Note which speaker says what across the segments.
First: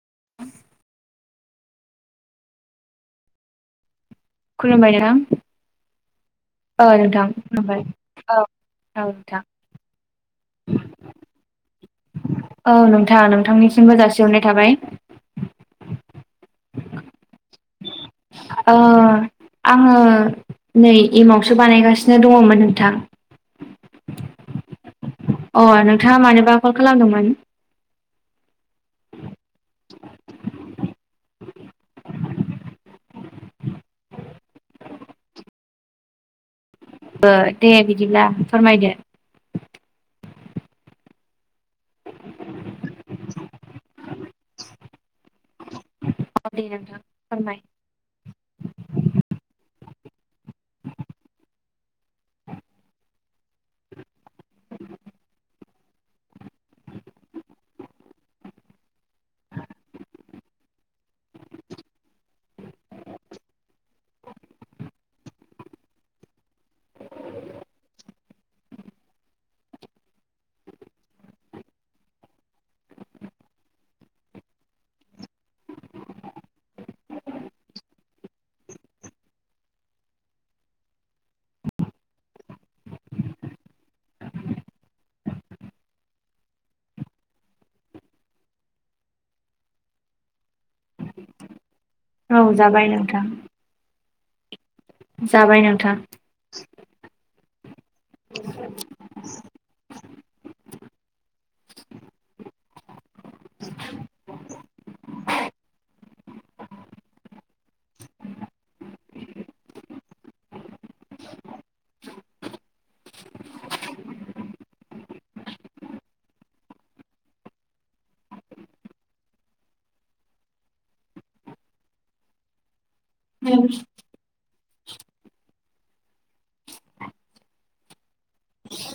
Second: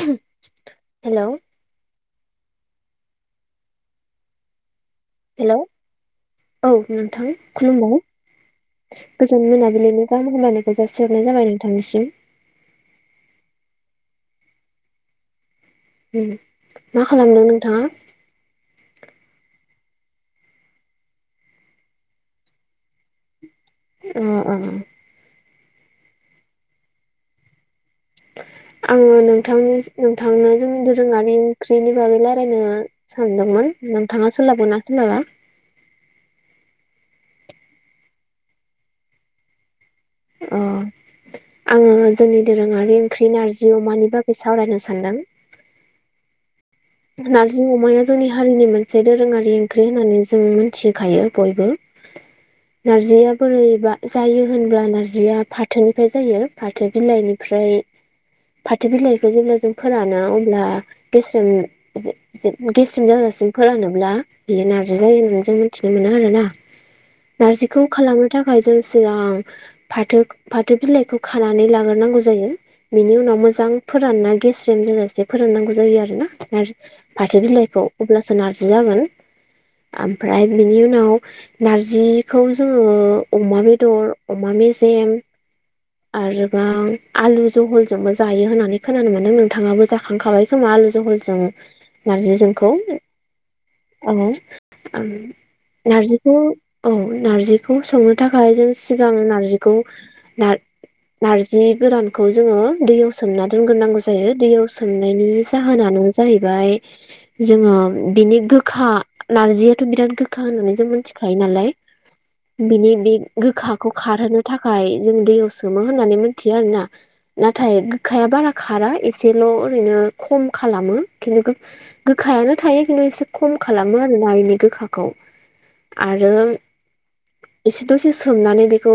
Speaker 1: हेल'
Speaker 2: खोलोमबाय नोंथां
Speaker 1: हेलौ
Speaker 2: औ नोंथां खोनाबाय औ औ नोंथां
Speaker 1: गोजोन मोनाबिलिनि गाहाम हामलायनायखौ जासिहरनाय जाबाय नोंथांनिसिम
Speaker 2: औ नोंथां नोंथांनिसिमबो जासिग हरनाय थाबाय
Speaker 1: मा खालामदों नोंथाङा
Speaker 2: ओ आङो नै एमावसो बानायगासिनो दङमोन नोंथां
Speaker 1: अ अ
Speaker 2: अ नोंथाङा मानोबा कल खालामदोंमोन
Speaker 1: [inaudible] आङो नोंथांनि नोंथांनो जोंनि दोरोङारि ओंख्रिनि बागै रायलायनो सानदोंमोन नोंथाङा सोलाबगोनना सोलाबा
Speaker 2: ओ दे बिदिब्ला फोरमायदो
Speaker 1: अ आङो जोंनि दोरोङारि ओंख्रि नारजि अमानि बा सावरायनो सानदों
Speaker 2: औ दे नोंथां फोरमाय
Speaker 1: नारजि अमाया जोंनि हारिनि मोनसे दोरोङारि ओंख्रि होननानै जों मिथिखायो बयबो नारजिया बोरैबा जायो होनब्ला नारजिया फाथोनिफ्राय जायो फाथो बिलाइनिफ्राय फाथो बिलाइखौ जेब्ला जों फोरानो अब्ला बेसरेम गेस्रेम जाजासिम फोरानोब्ला बेयो नार्जि जायो होननानै जों मिथिनो मोनो आरोना नारजिखौ खालामनो थाखाय जों सिगां फाथो फाथो बिलाइखौ खानानै लाग्रो नांगौ जायो बिनि उनाव मोजां फोरानना गेस्रेम जाजासे फोराननांगौ जायो आरोना? फाथो बिलाइखौ अब्लासो नार्जि जागोन आमफ्राय बेनि उनाव नारजिखौ जोङो अमा बेदर अमा बे मेजेम आरोबाव आलु जहलजोंबो जायो होननानै खोनानो मोनदों नोंथाङाबो जाखांखाबाय खोमा आलु जहलजों
Speaker 2: औ
Speaker 1: नारजिजोंखौ
Speaker 2: जाबाय नोंथां
Speaker 1: औ
Speaker 2: जाबाय नोंथां
Speaker 1: नारजिखौ औ नारजि खौ संनो थाखाय जों सिगां नारजिखौ नार नारजि गोरानखौ जोङो दैयाव सोमना दोनग्रोनांगौ जायो दैयाव सोमनायनि जाहोनानो जायो जोङो बिनि गोखा नारजियाथ' बिराद गोखा होननानै जों मोथिखा नालाय बिनि बे गोखाखौ खारहोनो थाखाय जों दैयाव सोमो होननानै मोनथियो आरोना नाथाय गोखाया बारा खारा एसेल' ओरैनो खम खालामो खिन्थु गोखायानो थायो खिन्थु एसे खम खालामो आरोना एनि गोखाखौ आरो एसे दसे सोमनानै बेखौ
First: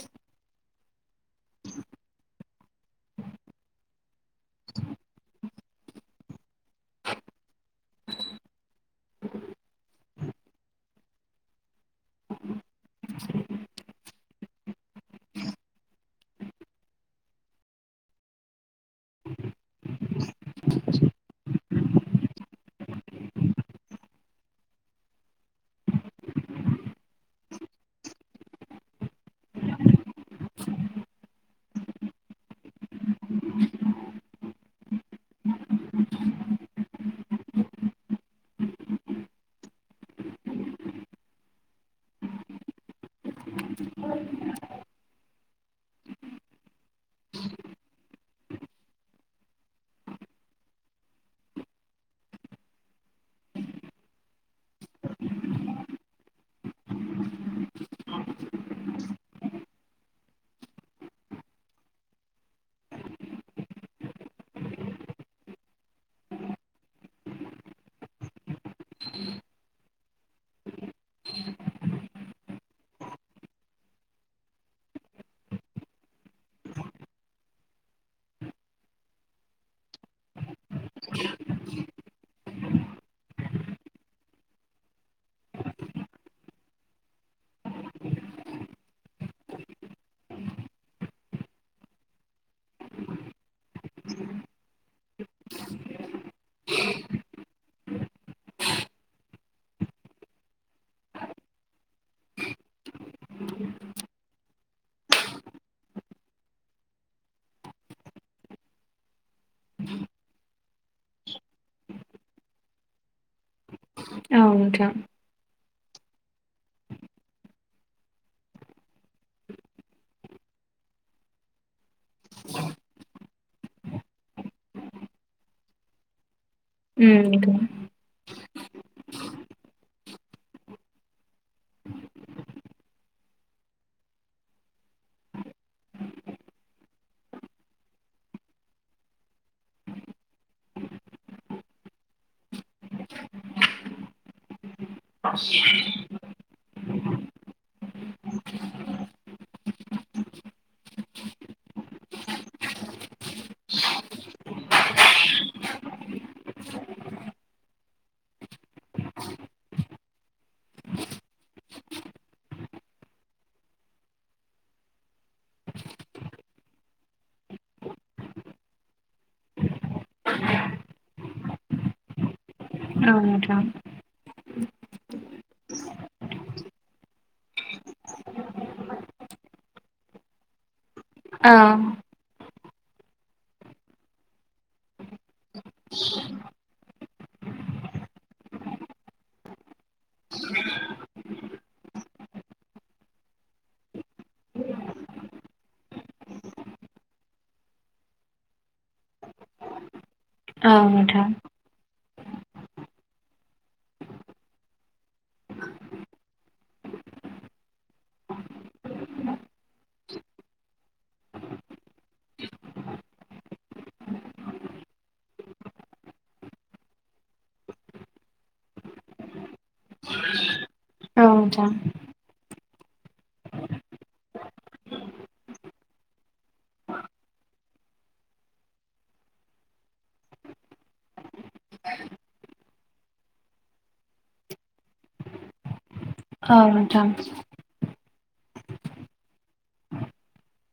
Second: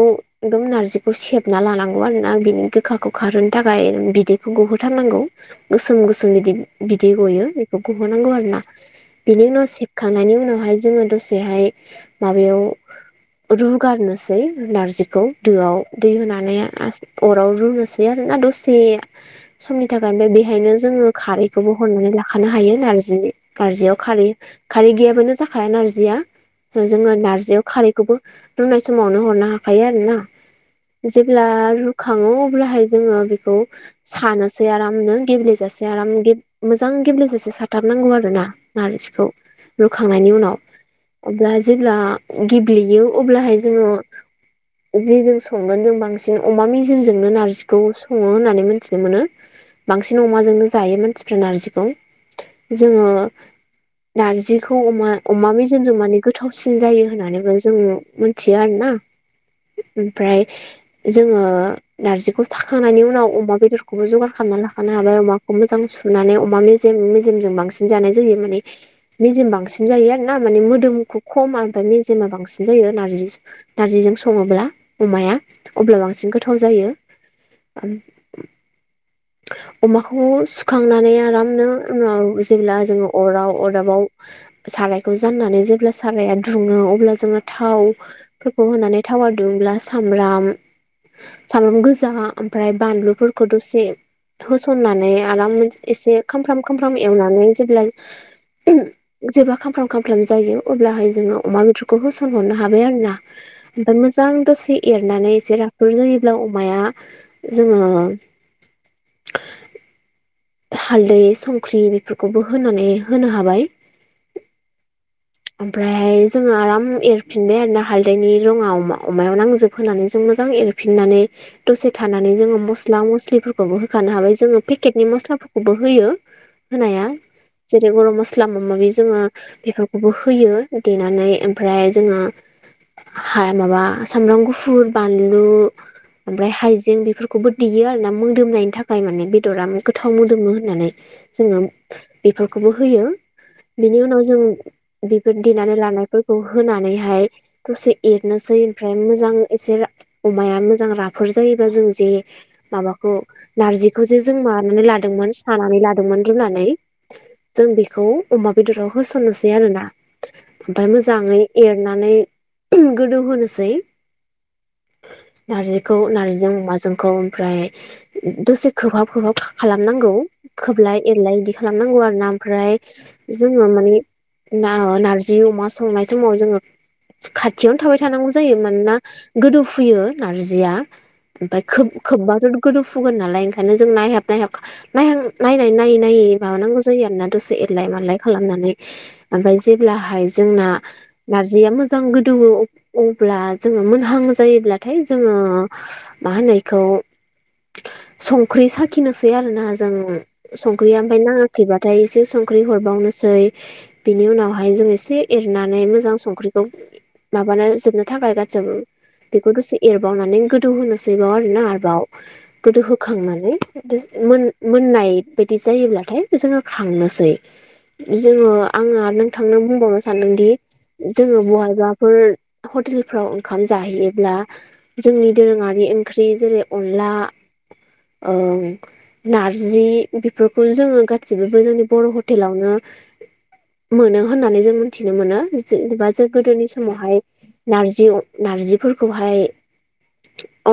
Speaker 1: एदम नारजिखौ सेबना लानांगौ आरोना बिनि गोखाखौ खारहोनो थाखाय बिदैखौ गहोथारनांगौ गोसोम गोसोम आदि बिदै दि गयो बेखौ गहोनांगौ आरो ना बिनि उनाव सेबखांनायनि उनावहाय जोङो दसेहाय माबायाव रुगारनोसै नारजिखौ दोआव दै होनानै अराव रुनोसै आरो दसे समनि थाखाय बेहायनो जोङो खारै खौबो हरनानै लाखानो हायो नारजि नारजियाव खारै खारै गैयाबानो जाखाया नारजिया जोङो नारजियाव खारैखौबो रूनाय समावनो हरनो हाखायो आरो ना जेब्ला रुखाङो अब्लाहाय जोङो बेखौ सानोसै आरामनो गेब्लेजा से आराम गेब मोजां गेब्लेजासे साथाबनांगौ आरो ना नार्जिखौ रुखांनायनि उनाव अब्ला जेब्ला गेब्लेयो अब्लाहाय जोङो जि जों संगोन जों बांसिन अमा मेजेमजोंनो नारजिखौ सङो होननानै मोनथिनो मोनो बांसिन अमाजोंनो जायो मानसिफ्रा नारजिखौ जोङो नारजिखौ अमा अमा मेजेमजों माने गोथावसिन जायो होननानैबो जोङो मोनथियो आरोोना ओम ओमफ्राय जोङो नारजिखौ थाखांनायनि उनाव अमा बेदरखौबो जगार खालाम खानो हाबाय अमाखौ मोजां सु नानै अमा मेजेम मेजेमजों बांसिन जानाय जायो माने मेजेम बांसिन जायो आरो ना माने मोदोम खमा ओमफाय मेजेमा बांसिन जायो नारजि नारजिजों सङोब्ला अमाया अब्ला बांसिन गोथाव जायो। अमाखौ सुखांनानै आरामनो उनाव जेब्ला जोङो अराव अरदाबाव सारायखौ जाननानै जेब्ला साराया दुङो अब्ला जोङो थावफोरखौ होनानै थाव हारदोंब्ला सामब्राम सामब्राम गोजा ओमफ्राय बानलुफोरखौ दसे होसननानै आराम एसे खामफ्राम खामफ्राम एवनानै जेब्ला जेबब्ला खामफ्राम खामफ्राम जायो अब्लाहाय जोङो अमा मदरुखौ होसनहरनो हाबाय आरो ना ओमफ्राय मोजां दसे एरनानै एसे राफोद जोायोब्ला अमाया जोङो [inaudible] हालदै संख्रि बेफोरखौबो होनानै होनो हाबाय
Speaker 2: औ नोंथां
Speaker 1: ओमफ्रायहाय जोङो आराम एरफिनबाय आरो ना हालदैनि रङाा अमायाव नांजोब होनानै जों मोजां एरफिननानै दसे थानानै जोङो मस्ला मस्लिफोरखौबो होखानो हाबाय जोङो पेकेटनि मस्लाफोरखौबो होयो होनाया
Speaker 2: उम
Speaker 1: जेरै गरम मस्ला माबा माबि जोङो बेफोरखौबो होयो देनानै ओमफ्राय जोङो माबा सामब्राम गुफुर बानलु ओमफ्राय हाइजें बेफोरखौबो देयो आरो ना मोदोमनायनि थाखाय माने बेदरा गोथाव मोदोमो होननानै जोङो बेफोरखौबो होयो बिनि उनाव जों बेफोर देनानै लानायफोरखौ होनानैहाय दसे एरनोसै ओमफ्राय मोजां एसे अमाया मोजां राफो जायो बा जों जे माबाखौ नारजिखौसो जों मानानै लादोंमोन सानानै लादोंमोन रुनानै जों बेखौ अमा बेदराव होसननोसै आरोना ओमफ्राय मोजाङै एरनानै गोदौ होनोसै नारजिखौ नारजिजों अमाजोंखौ ओमफ्राय दसे खोबहाब खोबहाब खालामनांगौ खोबलाय एरलाय बिदि खालामनांगौ आर ना ओमफ्राय
Speaker 2: नोंथां
Speaker 1: जोङो माने नारजि अमा संनाय समाव जोङो खाथियावनो थाबाय थानांगौ जायो मानोना गोदौ फुयो नारजिया
Speaker 2: औ नोंथां औ
Speaker 1: ओमफ्राय खोम्बा द गोदौफुगोन नालाय ओंखायनो जों नायहाब नायहाब नायह नायनानै नायै नायै माबानांगौ जायो आरोना दसे एरलाय मालाय खालामनानै ओमफ्राय जेब्लाहाय जोंना नारजिया मोजां गोदोङो अब्ला जोङो मोनहां जायोब्लाथाय जोङो मा होनो इखौ संख्रि साखिनोसै आरो ना जों
Speaker 2: औ
Speaker 1: संख्रिया ओमफ्राय
Speaker 2: नोंथां
Speaker 1: नाङाखैबाथाय एसे संख्रि हरबावनोसै बिनि उनावहाय जों एसे एरनानै मोजां संख्रिखौ माबानानै जोबनो थाखाय गासैबो बेखौ दसे एरबावनानै गोदौ होनोसै आरोना आरोबाव गोदो होखांनानै मोननाय बायदि जायोब्लाथाय जोङो खांनोसै जोङो आङो नोंथांनो बुंबावनो सानदोंदि
Speaker 2: औ
Speaker 1: जोङो
Speaker 2: नोंथां
Speaker 1: बहायबाफोर हटेलफ्राव ओंखाम जाहैयोब्ला जोंनि दोरोङारि ओंख्रि जेरै अनला [inaudible] नारजि बेफोरखौ जोङो गासिबोबो जोंनि बर' हटेलावनो मोनो होननानै जों मिथिनो मोनो जेनेबा जों गोदोनि
Speaker 2: औ नोंथां
Speaker 1: समावहाय नारजि नारजिफोरखौहाय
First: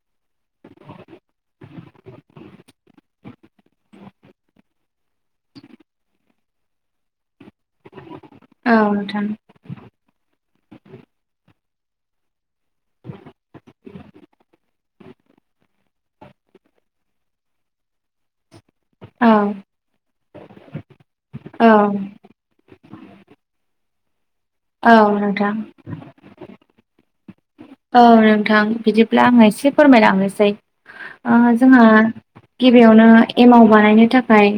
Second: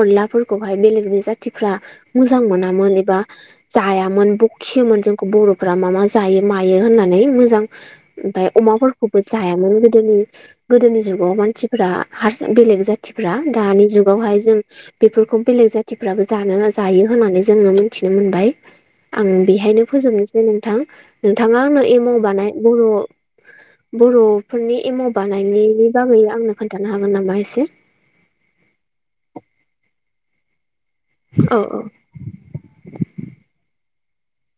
Speaker 1: अनलाफोरखौहाय बेलेगनि जाथि फ्रा मोजां मोनामोन एबा जायामोन बखियोमोन जोंखौ बर'फ्रा मा मा जायो म होननानै मोजां ओमफ्राय
Speaker 2: औ
Speaker 1: अमाफोरखौबो
Speaker 2: नोंथां
Speaker 1: जायामोन गोदोनि गोदोनि जुगाव मानसिफ्रा हार बेलेग जाथिफ्रा दानि जुगावहाय जों बेफोरखौ बेलेग जाथिफ्राबो जानो जायो होननानै जोङो मोनथिनो मोनबाय आं
Speaker 2: औ
Speaker 1: बेहायनो फोजोबनोसै नोंथां नोंथाङा आंनो एमाव
Speaker 2: औ
Speaker 1: बानाय बर' बर'फोरनि
Speaker 2: औ
Speaker 1: एमाव
Speaker 2: नोंथां
Speaker 1: बानायनायनि बागै आंनो खोन्थानो हागोन नामा एसे
Speaker 2: औ नोंथां बिदिब्ला आं एसे फोरमायलांनोसै
Speaker 1: औ
Speaker 2: जोंहा गिबियावनो एमाव बानायनो थाखाय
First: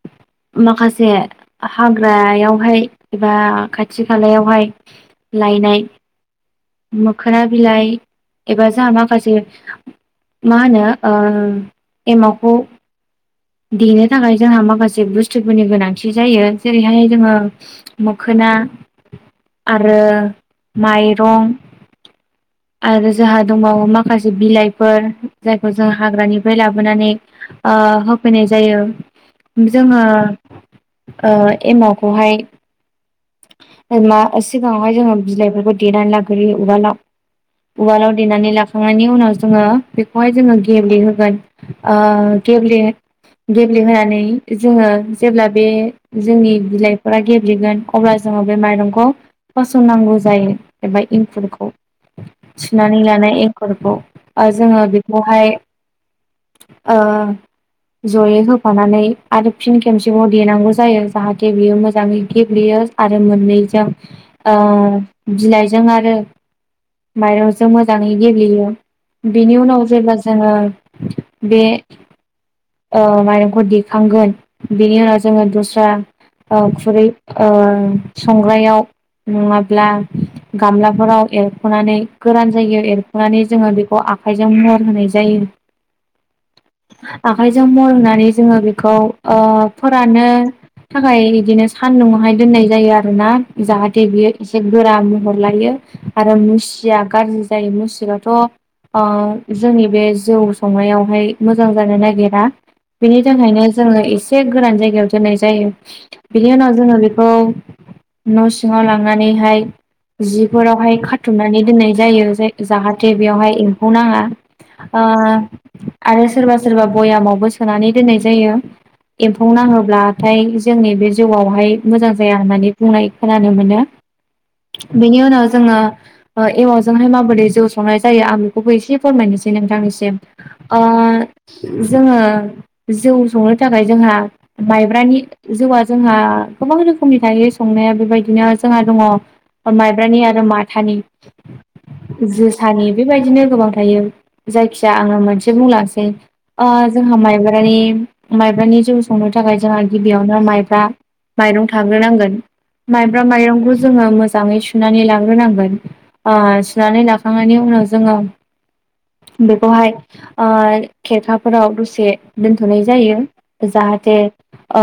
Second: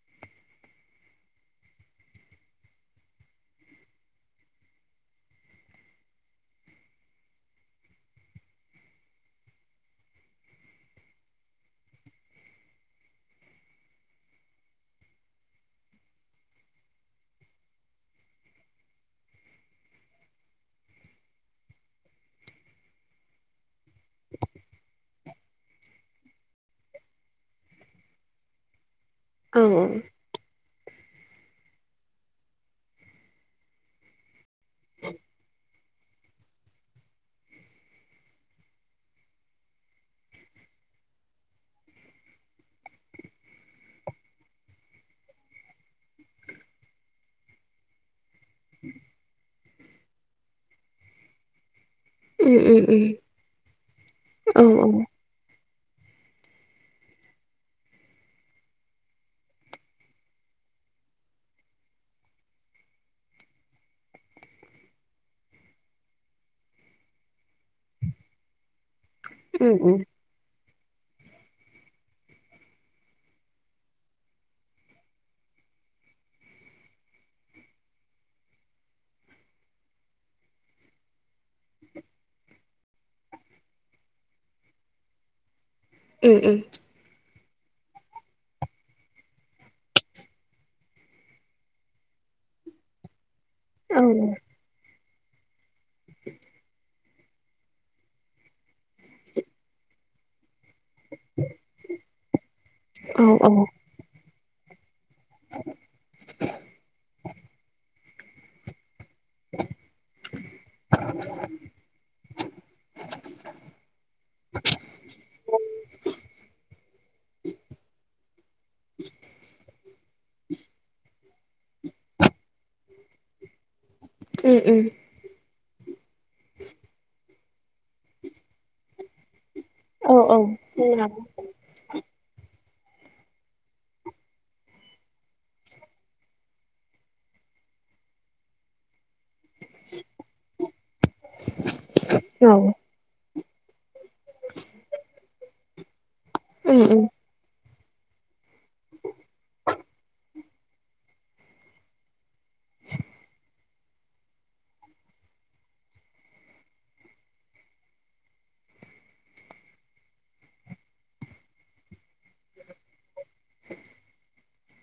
Speaker 1: [inaudible]
Speaker 2: माखासे हाग्रायावहाय एबा खाथि खालायावहाय लायनाय मोखोना बिलाइ एबा जोंहा माखासे मा होनो एमावखौ देनो थाखाय जोंहा माखासे बुस्थुफोरनि गोनांथि जायो जेरैहाय जोङो मोखोना ना आरो माइरं आरो जोहा दंबावो मा माखासे बिलाइफोर जायखौ जों हाग्रानिफ्राय लाबोनानै फैनाय जायो
Speaker 1: औ
Speaker 2: जोङो ओ एमावखौहाय मा सिगाङावहाय जोङो बिलाइफोरखौ देनानै लाग्रोयो उवाल आव उवालाव देनानै लाखांनायनि उनाव जोङो बेखौहाय जोङो गेब्लेहोगोन ओ गेब्ले गेब्लेहोनानै जोङो जेब्ला बे जोंनि बिलाइफोरा गेब्लेगोन अब्ला जोङो बे माइरंखौ फसरनांगौ जायो एबा इंखुरखौ सुनानै लानाय एंखुरखौ
Speaker 1: औ उम औ
Speaker 2: जोङो बेखौहाय ओ जयै होफानानै आरो फिन खेमसेबाव देनांगौ जायो जाहाथे बियो मोजाङै गेब्लेयो आरो मोननैजों ओ बिलाइजों आरो माइरंजों मोजाङै गेब्लेयो बेनि
Speaker 1: उम
Speaker 2: उनाव
Speaker 1: उम
Speaker 2: जेब्ला जोङो बे ओ माइरंखौ दिखांगोन बेनि उनाव जोङो दस्रा खुरै ओ संग्रायाव नङाब्ला गामलाफोराव एरख'नानै गोरान जायगायाव एरख'नानै जोङो बेखौ आखाइजों महर होनाय जायो
Speaker 1: ओ ओ
Speaker 2: जों बनानै जोङो बेखौ फोराननो थाखाय बिदिनो सानदुंहाय दोनो नाय जायो आरोना
Speaker 1: औ
Speaker 2: जाहाथे बियोसे गोरा महर लायो आरो मुसिया गाज्रि जायो मुसिबाथ' जोंनि बे जौ संनायाव हाय मोजां जानो नागिरा बेनि
Speaker 1: औ
Speaker 2: थाखायनो जोङो एसे गोरान जायगायाव दोननाय जायो बिनि उनाव जोङो बेखौ न' सिङाव लांनानैहाय जिफोरावहाय खाथुमनानै दोननाय जायो जाहाथे बेवहाय एम्फौ नाङा ओ आरो सोरबा सोरबा बयामावबो सोनानै दोननाय जायो एम्फौ नाङोब्लाथाय जोंनि बे जौवावहाय मोजां जाया होननानै बुंनाय खोनानो मोनो
Speaker 1: उ उ
Speaker 2: बेनि उनाव जोङो एमाव जोंहाय माबोरै जौ संनाय जायो आं बेखौबो एसे फोरमायनोसै नोंथांनिसिम
Speaker 1: औ औ उम उम
Speaker 2: ओ
Speaker 1: उम औ औ
Speaker 2: जोङो जौ संनो थाखाय जोंहा माइब्रानि जौआ जोंहा गोबां रोखोमनि थायो संनाया बेबायदिनो जोंहा दङ माइब्रानि आरो माथानि जोसानि बेबायदिनो खोमनि थायो जायखि आङो मोनसे बुंलांसै
Speaker 1: उम औ उम उम
Speaker 2: माइब्रानि माइब्रानि जौ संनो थाखाय जोंहा गिबियावनो माइब्रा माइरं थाग्रोनांगोन माइब्रा माइरंखौ जोङो मोजाङै सुनानै लाग्रोनांगोन ओ सुनानै लाखांनायनि उनाव जोङो बेखौहाय ओ खेरखाफोराव दसे दोनथ'नाय जायो जाहाथे ओ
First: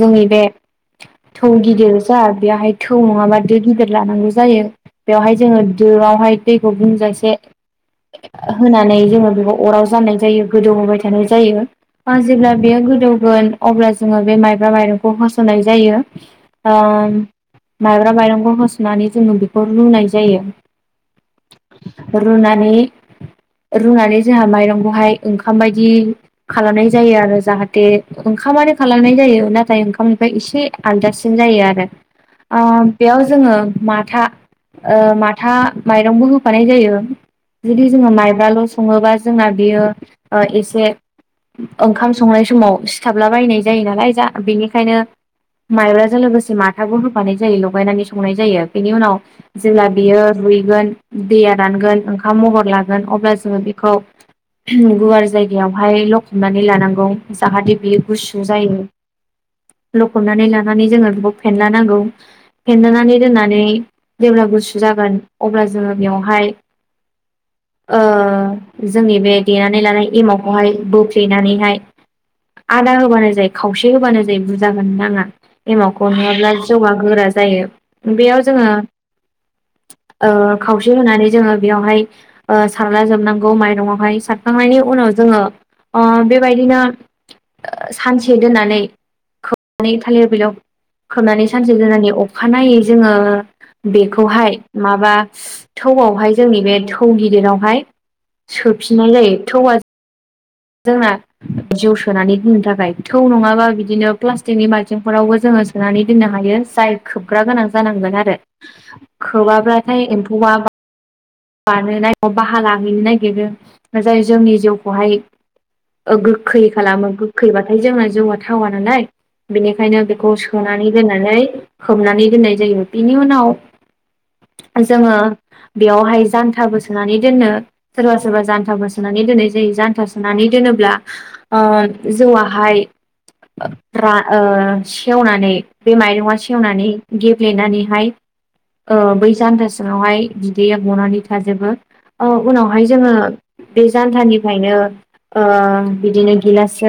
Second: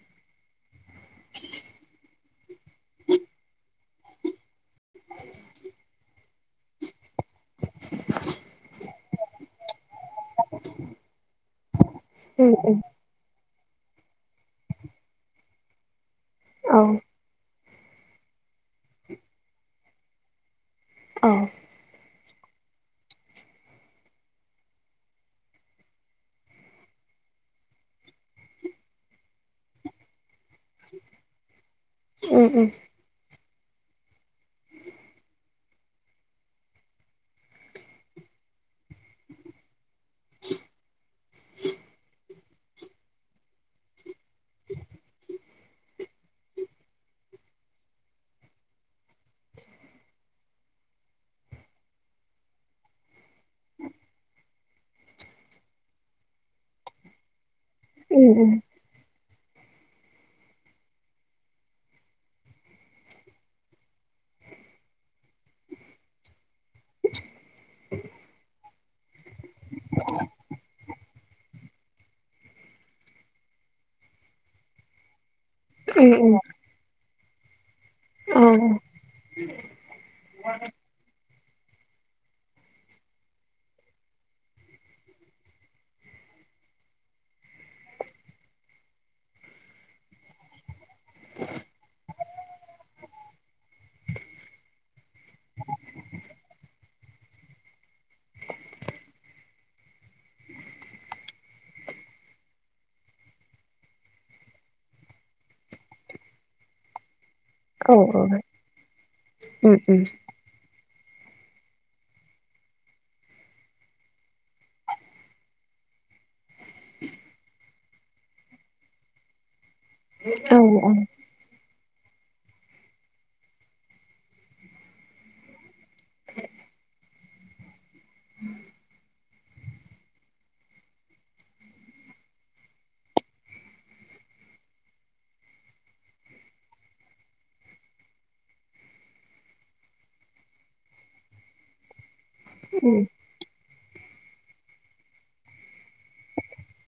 Speaker 2: जोंनि बे
Speaker 1: [inaudible]
Speaker 2: थौ गिदिर जा बेवहाय थौ नङाबा दो गिदिर लानांगौ जायो बेवहाय जोङो दोआवहाय दैखौ बुंजासे होनानै जोङो बेखौ अराव जाननाय जायो गोदौहोबाय थायो थानाय जायो जेब्ला बेयो गोदौगोन अब्ला जोंङो बे माइब्रा माइरंखौ होसननाय जायो। माइब्रा माइरंखौ होसननानै जोंङो बेखौ रुनाय जायो।
Speaker 1: औ
Speaker 2: रुनानै जोंहा माइरंखौहाय ओंखामबाय बिदि खालामनाय जायो आरो जाहाथे ओंखामानो खालामनाय जायो नाथाय ओंखामनिफ्राय एसे आलदासिन जायो आरो बेयाव जोंङो माथा माथा माइरंबो होफानाय जायो। जुदि जोंङो माइब्राल' संङोबा जोंना बियो एसे ओंखाम संनाय समाव सिथाबला बायनाय जायो नालाय जा बेनिखायनो माइब्राजों लोगोसे माथाबो होफानाय जायो लगायनानै संनाय जायो बेनि उनाव जेब्ला बेयो रुयगोन दैया रानगोन ओंखाम महर लागोन अब्ला जों बेखौ जायगायावहाय लखबनानै लानांगौ जाहाथे बियो गुसु जायो।
Speaker 1: [inaudible]
Speaker 2: लखबनानै लानानै जोंङो बेखौ फेेनला नांगौ फेनलानानै दोननानै जेब्ला गुसु जागोन अब्ला जोंङो बेयावहाय
Speaker 1: [inaudible]
Speaker 2: जोंनि बे देनानै लानाय एमावखौहाय बोफेलेनानैहाय आदा होबानो जायो खावसे होबानो जायो बुरजाागोन नांङा एमावखौ हाङाब्ला जौआ गोरा जायो बेयाव जोंङो
Speaker 1: [unintelligible]
Speaker 2: खावसे होनानै जोंङो बेयावहाय सारला जोबनांगौ माइरंआवहाय सारखांनायनि उनाव जोंङो बेबायदिनो सानसे दोननानै खोबनानै थालिर बिलाव खोबनानै सानसे जानि अखानायै जोंङो बेखौहाय माबा थौआवहाय जोंनि बे थौ गिदिरावहाय सोफिननाय जायो थौ जोंना जिउ सोनानै होनो थाखाय थौ नंङाबा बिदिनो प्लास्टिकनि बालथिंफोरावबो जोंङो सोनानै दोननो हायो जायखौ खोबग्रा गोनां जानांगोन आरो खोबाब्लाथाय एम्फौआ बाहा लाहैनो नागिरो जाय जोंनि जौखौहाय गोखै खालामो गोखैबाथाय जोंना जौआ थावा नालाय बेनिखायनो बेखौ
Speaker 1: औ
Speaker 2: सुनानै
Speaker 1: औ
Speaker 2: दोननानै खोबनानै दोननाय जायो बिनि उनाव जोंङो बेयावहाय जान्था बो सोनानै दोननो सोरबा सोरबा जान्था बो सोनानै दोननाय जायो जान्था सोनानै दोनोब्ला जौआाहाय सेवनानै बे माइरं सेवनानै गेब्लेनानैहाय बै जानथा सिङांवहाय बिदैया गनानै थाजोबो उनावहाय
Speaker 1: उम
Speaker 2: जोंङो बे जानथानिफ्रायनो बिदिनो गिलासजों